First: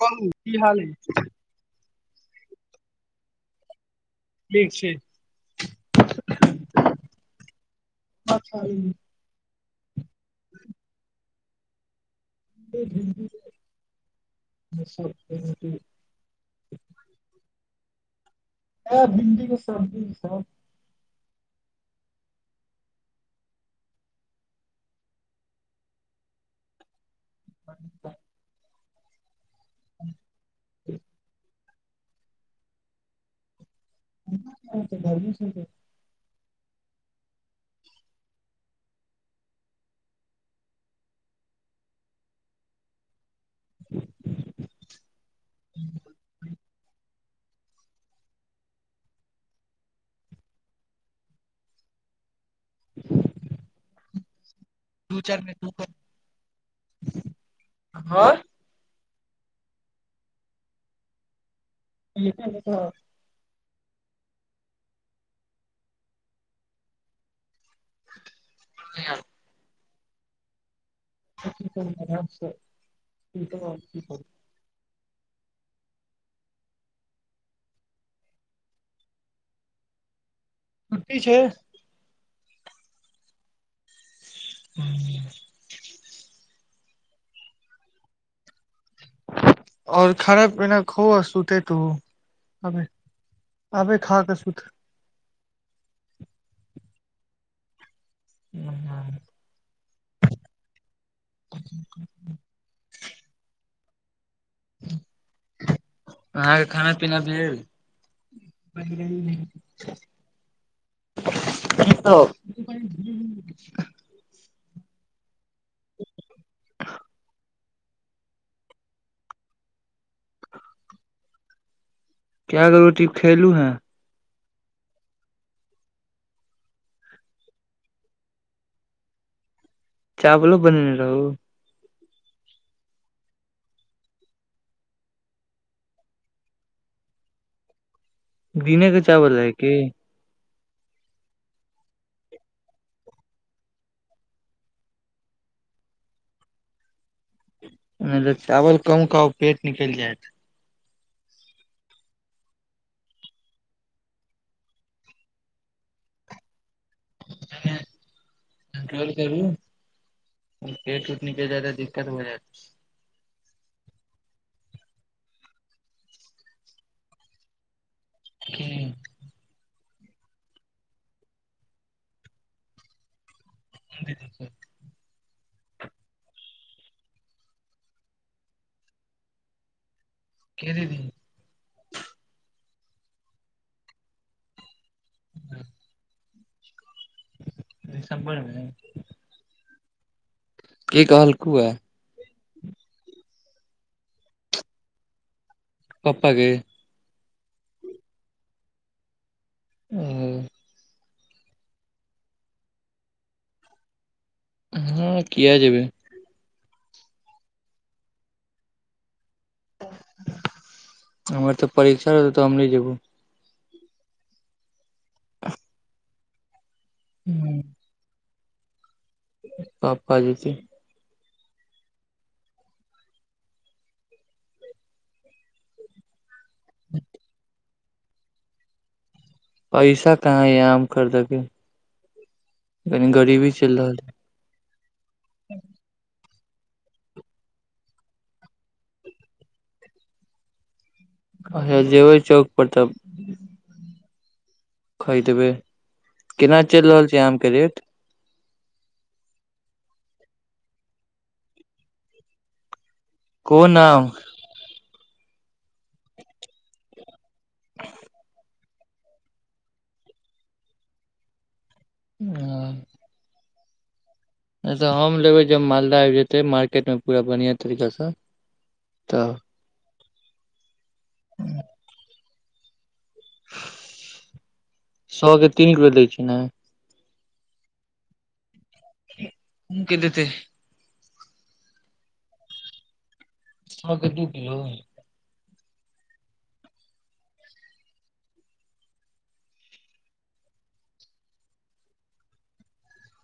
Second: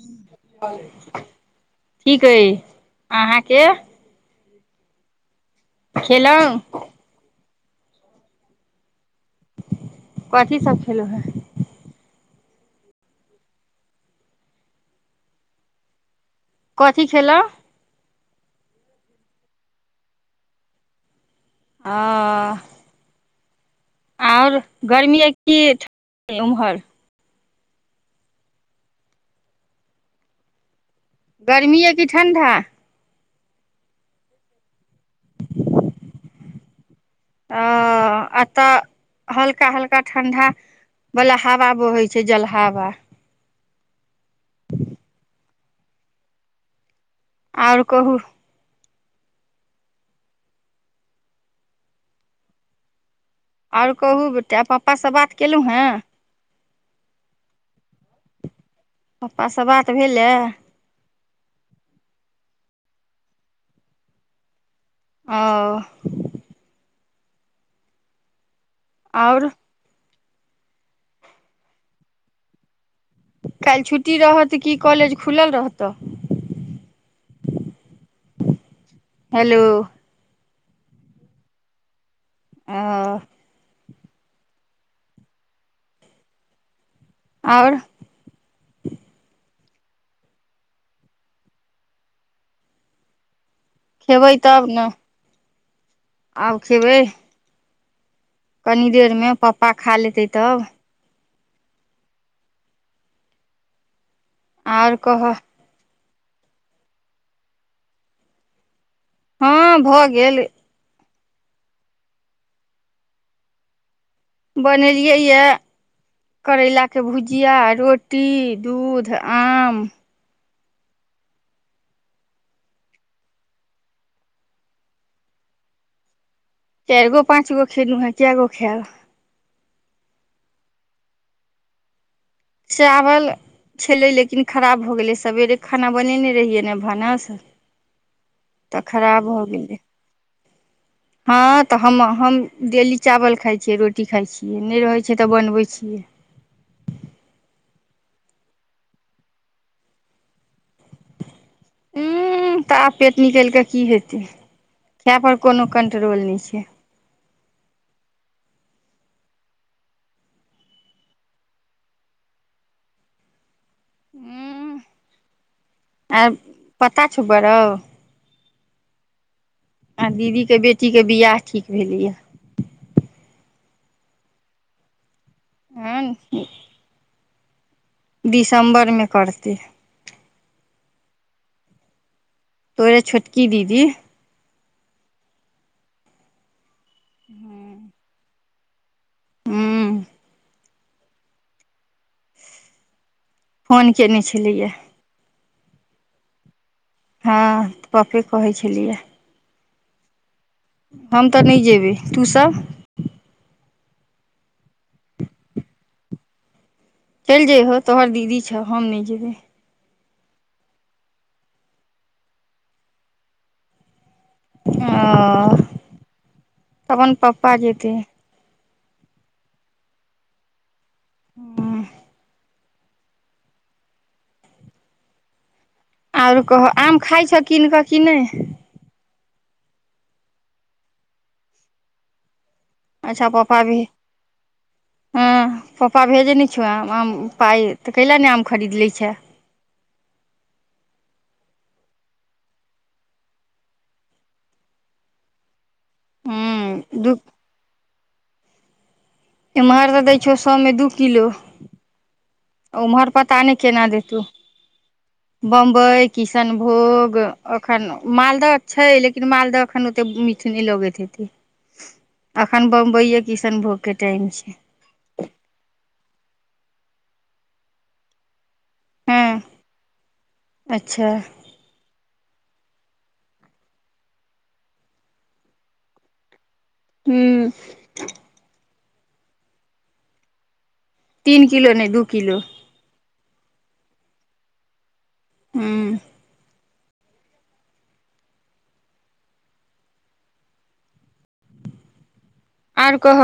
कहू की हाल ह ठीक अछि अहाँके ठीक छै खेलौं [unintelligible] कथी सब खेलों हें [unintelligible] कथी खेलौ ह भिणडी के सब्जी सब ह आओर गर्मीे की ठ ओम्हर ह [unintelligible] गर्मी य कि ठण्डा घरमे ह ए तऽ हल्का हल्का ठण्डा वला हवा बोहै छै जल हवा [unintelligible] [unintelligible] आओर कहू [unintelligible] आओर कहू ता पापा से दू बात चारि केलौ मिनट हें पप्पासँ बात भेलै ह [unintelligible] ओ [inaudible] आओर खराब छै [inaudible] काल्हि छुट्टी रहत कि कालेज खुलल रहतऽ हेलो छुट्टी छै ओ हँ [inaudible] आओर आओर खाना पीना खो आ सुतेत हो अबै खाक खेबै सु तब त ने आब खेबै कनी अहाँके देरमे पप्पा खा लेतै तब [inaudible] आओर कह अहाँके खाना पीना भेल हँ भऽ गेल तऽ [inaudible] बनेलियै येऽ करैला के भुजिया रोटी दुध आम केगो रोटी खेलू हैं चारि गो पाँच गो खेलू हैं के गो खेब चावलो बनेने रहू चावल छलै लेकिन खराब भऽ गेलै सवेरे खाना बनेने रहियै ने भानस तऽ दिने के खराब चावल भऽ रहै की गेलै हँ तऽ हम हम डेली चावल खाइ छियै रोटी खाइ छियै नहि रहै छै तऽ बनबै छियै मतलब चावल कम खाउ पेट निकलि जायत उंह तऽ आब पेट निकलि कऽ की हेतै खाय पर कोनो कंट्रोल नहि छै कंट्रोल करू पेट उट निकलि जाएत तऽ दिक्कत भऽ जेत उंह आ पता छौ बौआ रौ क [inaudible] आ दीदीके बेटीके वियाह ठीक भेलैए की [inaudible] आन दिसम्बरमे करतै के दीदी तोरे छोटकी दीदी [inaudible] सब कोई रहय [unintelligible] हूँ कि कहलको यै फोन कयने छलैयै पप्पा के हँ पप्पे कहै छलिया ह हम तऽ नै जेयबै तूसभ हूं किया जेबै चलि जयह तोहर दीदी छ हम नहि जेबै हमर तऽ परीक्षा रहतै तऽ हम नै जेबो हँ त अपन पप्पा जेतै पप्पा जेतै हँ आओरो कह आम खाइ छ कीन कऽ कि नै पैसा कहाँ यै आम खरदके कनी अच्छा गरीबी पप्पा चलि भी रहल यै हँ पप्पा भेजै नै [unintelligible] आम आम पाइ तऽ कैला नै आम खरीद लै छैए अहे जेबै चौक पर तब खय देबै केना चेल हूँ रहल दू छै आमके रेट एम्हर तऽ दै छहो सएमे दू किलो उमहर पता नै कोन केना आम देतू बम्बई किशनभोग एखन मालदह छै लेकिन मालदह एखन ओते मीठ नै लगैत हेतै अखन बम्बई ये किशनभोग के टाइम छै नै त हम लेबै जब मालदह आबि जेतै मार्केट मे पूरा बनिआँ तरीकाँस हँ अच्छा सए के तीन किलो दै छै नै हू हू हू के देेतै तीन किलो नहि दू किलो छ के दू किलो हँ आओर कह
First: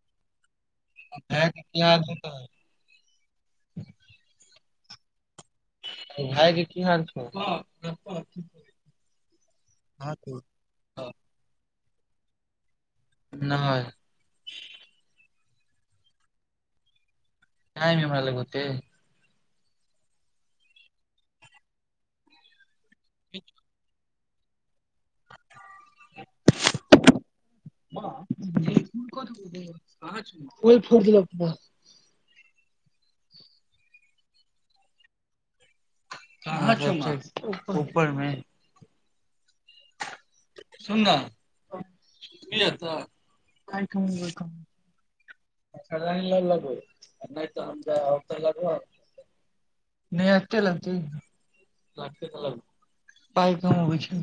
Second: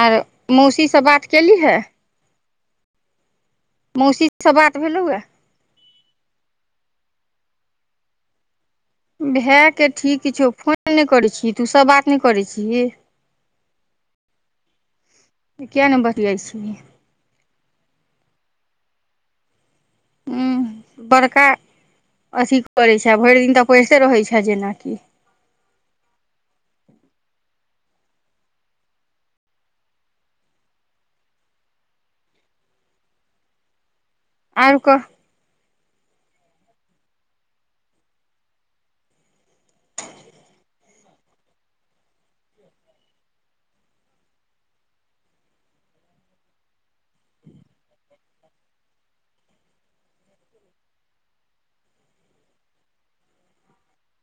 आर मौसी से बात भाय केली के है की हाल छौ मौसी से बात भेलौए भायके की हाल छौ भए के ठीक छौ फोन नहि करै छी तू सभ बात नहि करै छी ही नहि कियै नहि बतियाय छी ही टाइम यै हमरा लग ओते ह बड़का अथि करय छै भरि दिन तऽ पढ़िते रहै छै जेनाकि [unintelligible] आओर कह ऊपरमे [unintelligible] सुन नै अच्छा लाइन ल लगब नहि तऽ लगब नहि आत लागत लतै तऽ लग पइ कमाबै छै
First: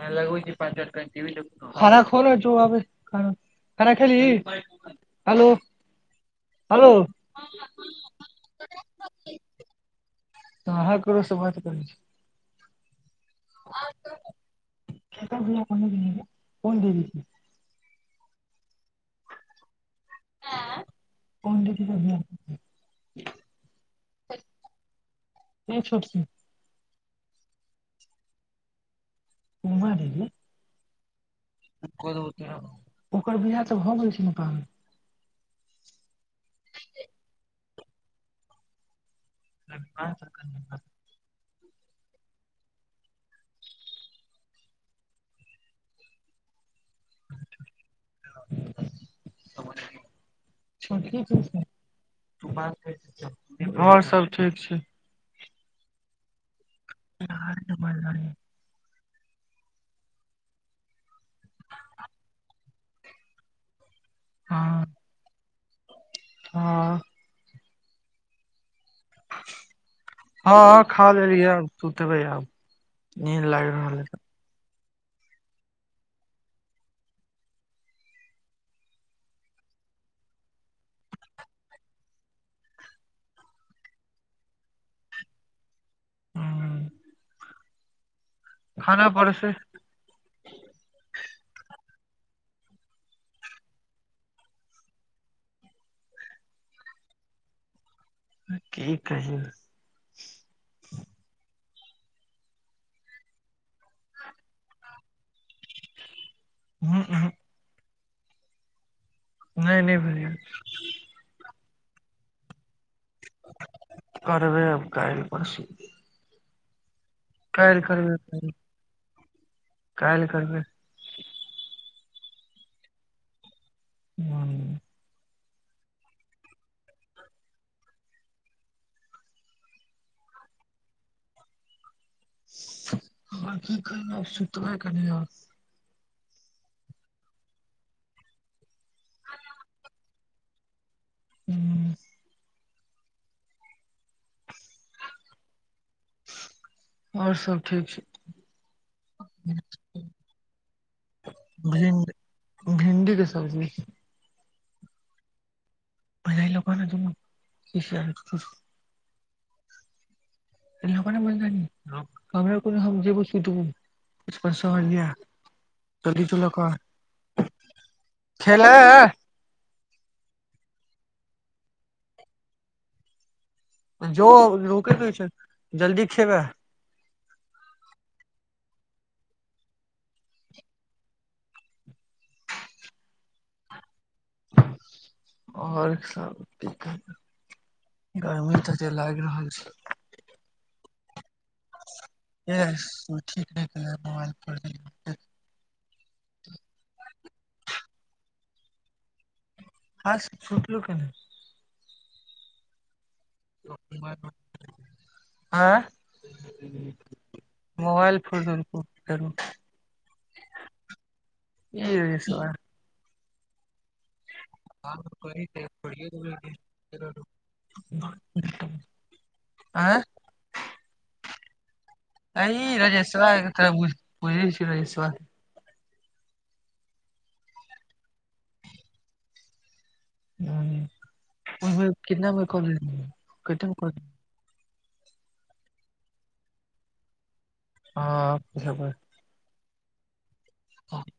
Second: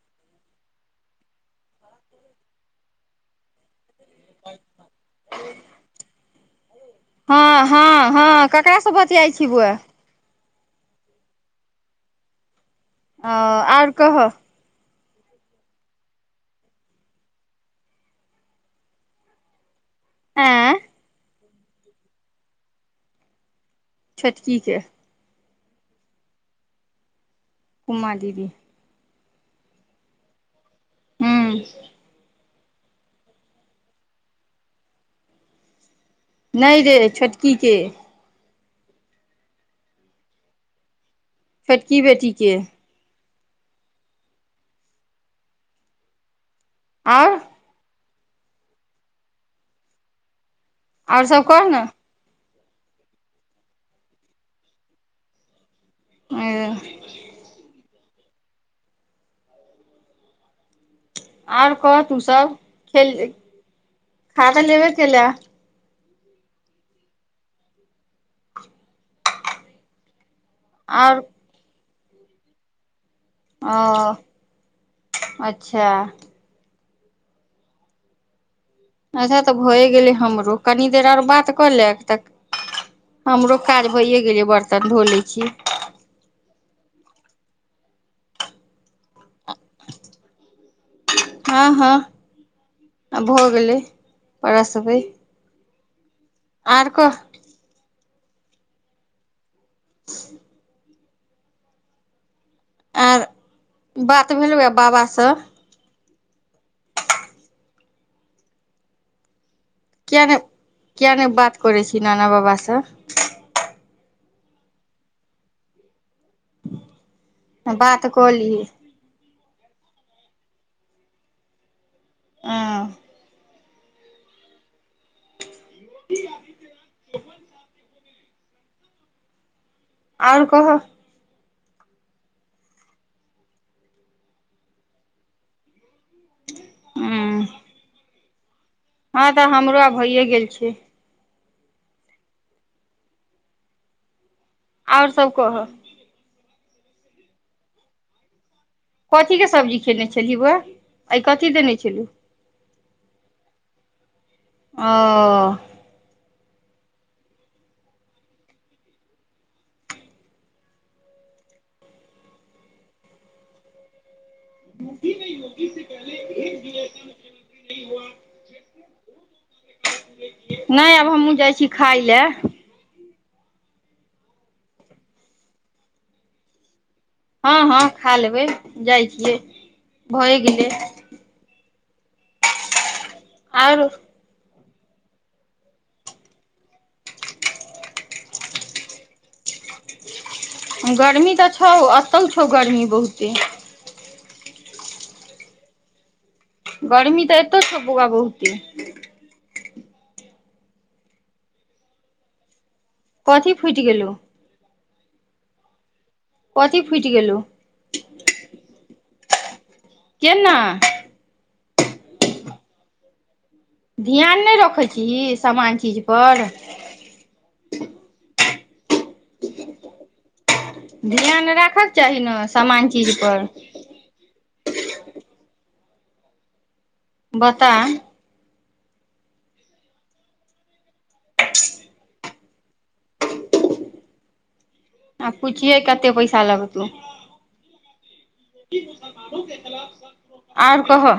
ह लगबै छी पाँच मिनट कनि खाना खो ने जो आबै खाना खेलहि हेलो हेलो ह हँ ह हँ हँ ककरासँ बतियाइ छी बौआ ह ककरा से बतियाय छी ही कहाँ ककरो से बतियाय छियै ह आर कहय [unintelligible] आँय [unintelligible] छोटकी के के छोटकी उमा दीदी उमा दीदी हूँ हेलो ओकर बिआह तऽ भऽ गेल छै ने नहि रे छोटकी के [unintelligible] छोटकी बेटी के आओर [unintelligible] आओर सभ कह न आओर सब ठीक छै आ [unintelligible] आओर कह तू सभ खेल खा तऽ लेबे केलअ हँ [unintelligible] हँ हँ खा आओर लेलीयै सुतेबै आब नींद ओ लाइग रहल य अच्छा अच्छा तऽ भएए गेलै हमरो कनि देर आर बात कऽ ले तऽ हमरो काज भइए गेलै बर्तन धो लैत छी ह खाना पड़ से [unintelligible] हँ हँ आब भऽ गेलै पड़ास बैय और कह की कहियो [inaudible] आर बात भेलहुए बाबा सँ उहु उहु नय नइ भेलै किया य नहि किया नहि बात करै छी नाना बाबासँ करबै आब काल्हि परसू बात क लीहे काइल करबै आ [unintelligible] आओर कहअ हमर की करना सुतबै कनी आब हँ हँ तऽ हमरो आब भइए गेल छै ह आओर सब कहअ आओर सब ठीक छै कथीके सब्जी खयने छलियै बोआ आ कथी देने भिन छलहु भिंडी के सब्जी ओ म लोक ने ज मन हम कोनो जे ब सु देब [unintelligible] चलही तो लऽ कऽ खेले नइ आब हमहूँ जाइ छी खाय लए जो [unintelligible] जल्दी खेबै हँ हँ खा लेबै जाइ छियै भए गेलै आउर आओर सब क गर्मी तऽ लागि रहल छै गर्मी तऽ छौ एतहु छौ ये गर्मी बहुते ठीक नहि केले [unintelligible] गर्मी तऽ एतो छौ बौआ बहुते हँ छोटल केने कथी फुटि गेलो आँ फुटि गेलौ मोबाईल फोइर देलको करू केना ई हो छै आर [inaudible] नहि रखै छीही सामान चीज पर [unintelligible] आँ ध्यान राखअ अ ई रजेश बा तोरा बुझ बुझै छी रजेशबा बता ह कितना मे क लेलही केतेय म कऽ लेलही आ पूछिये कते पैसा लगतो की मुसलमानो के खिलफ [unintelligible] आओर कहअ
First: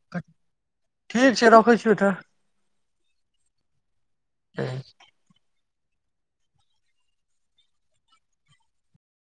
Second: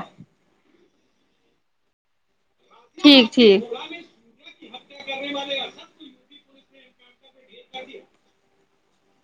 ठीक छै रखै छियो तऽ ठीक ठीक ठीक [unintelligible]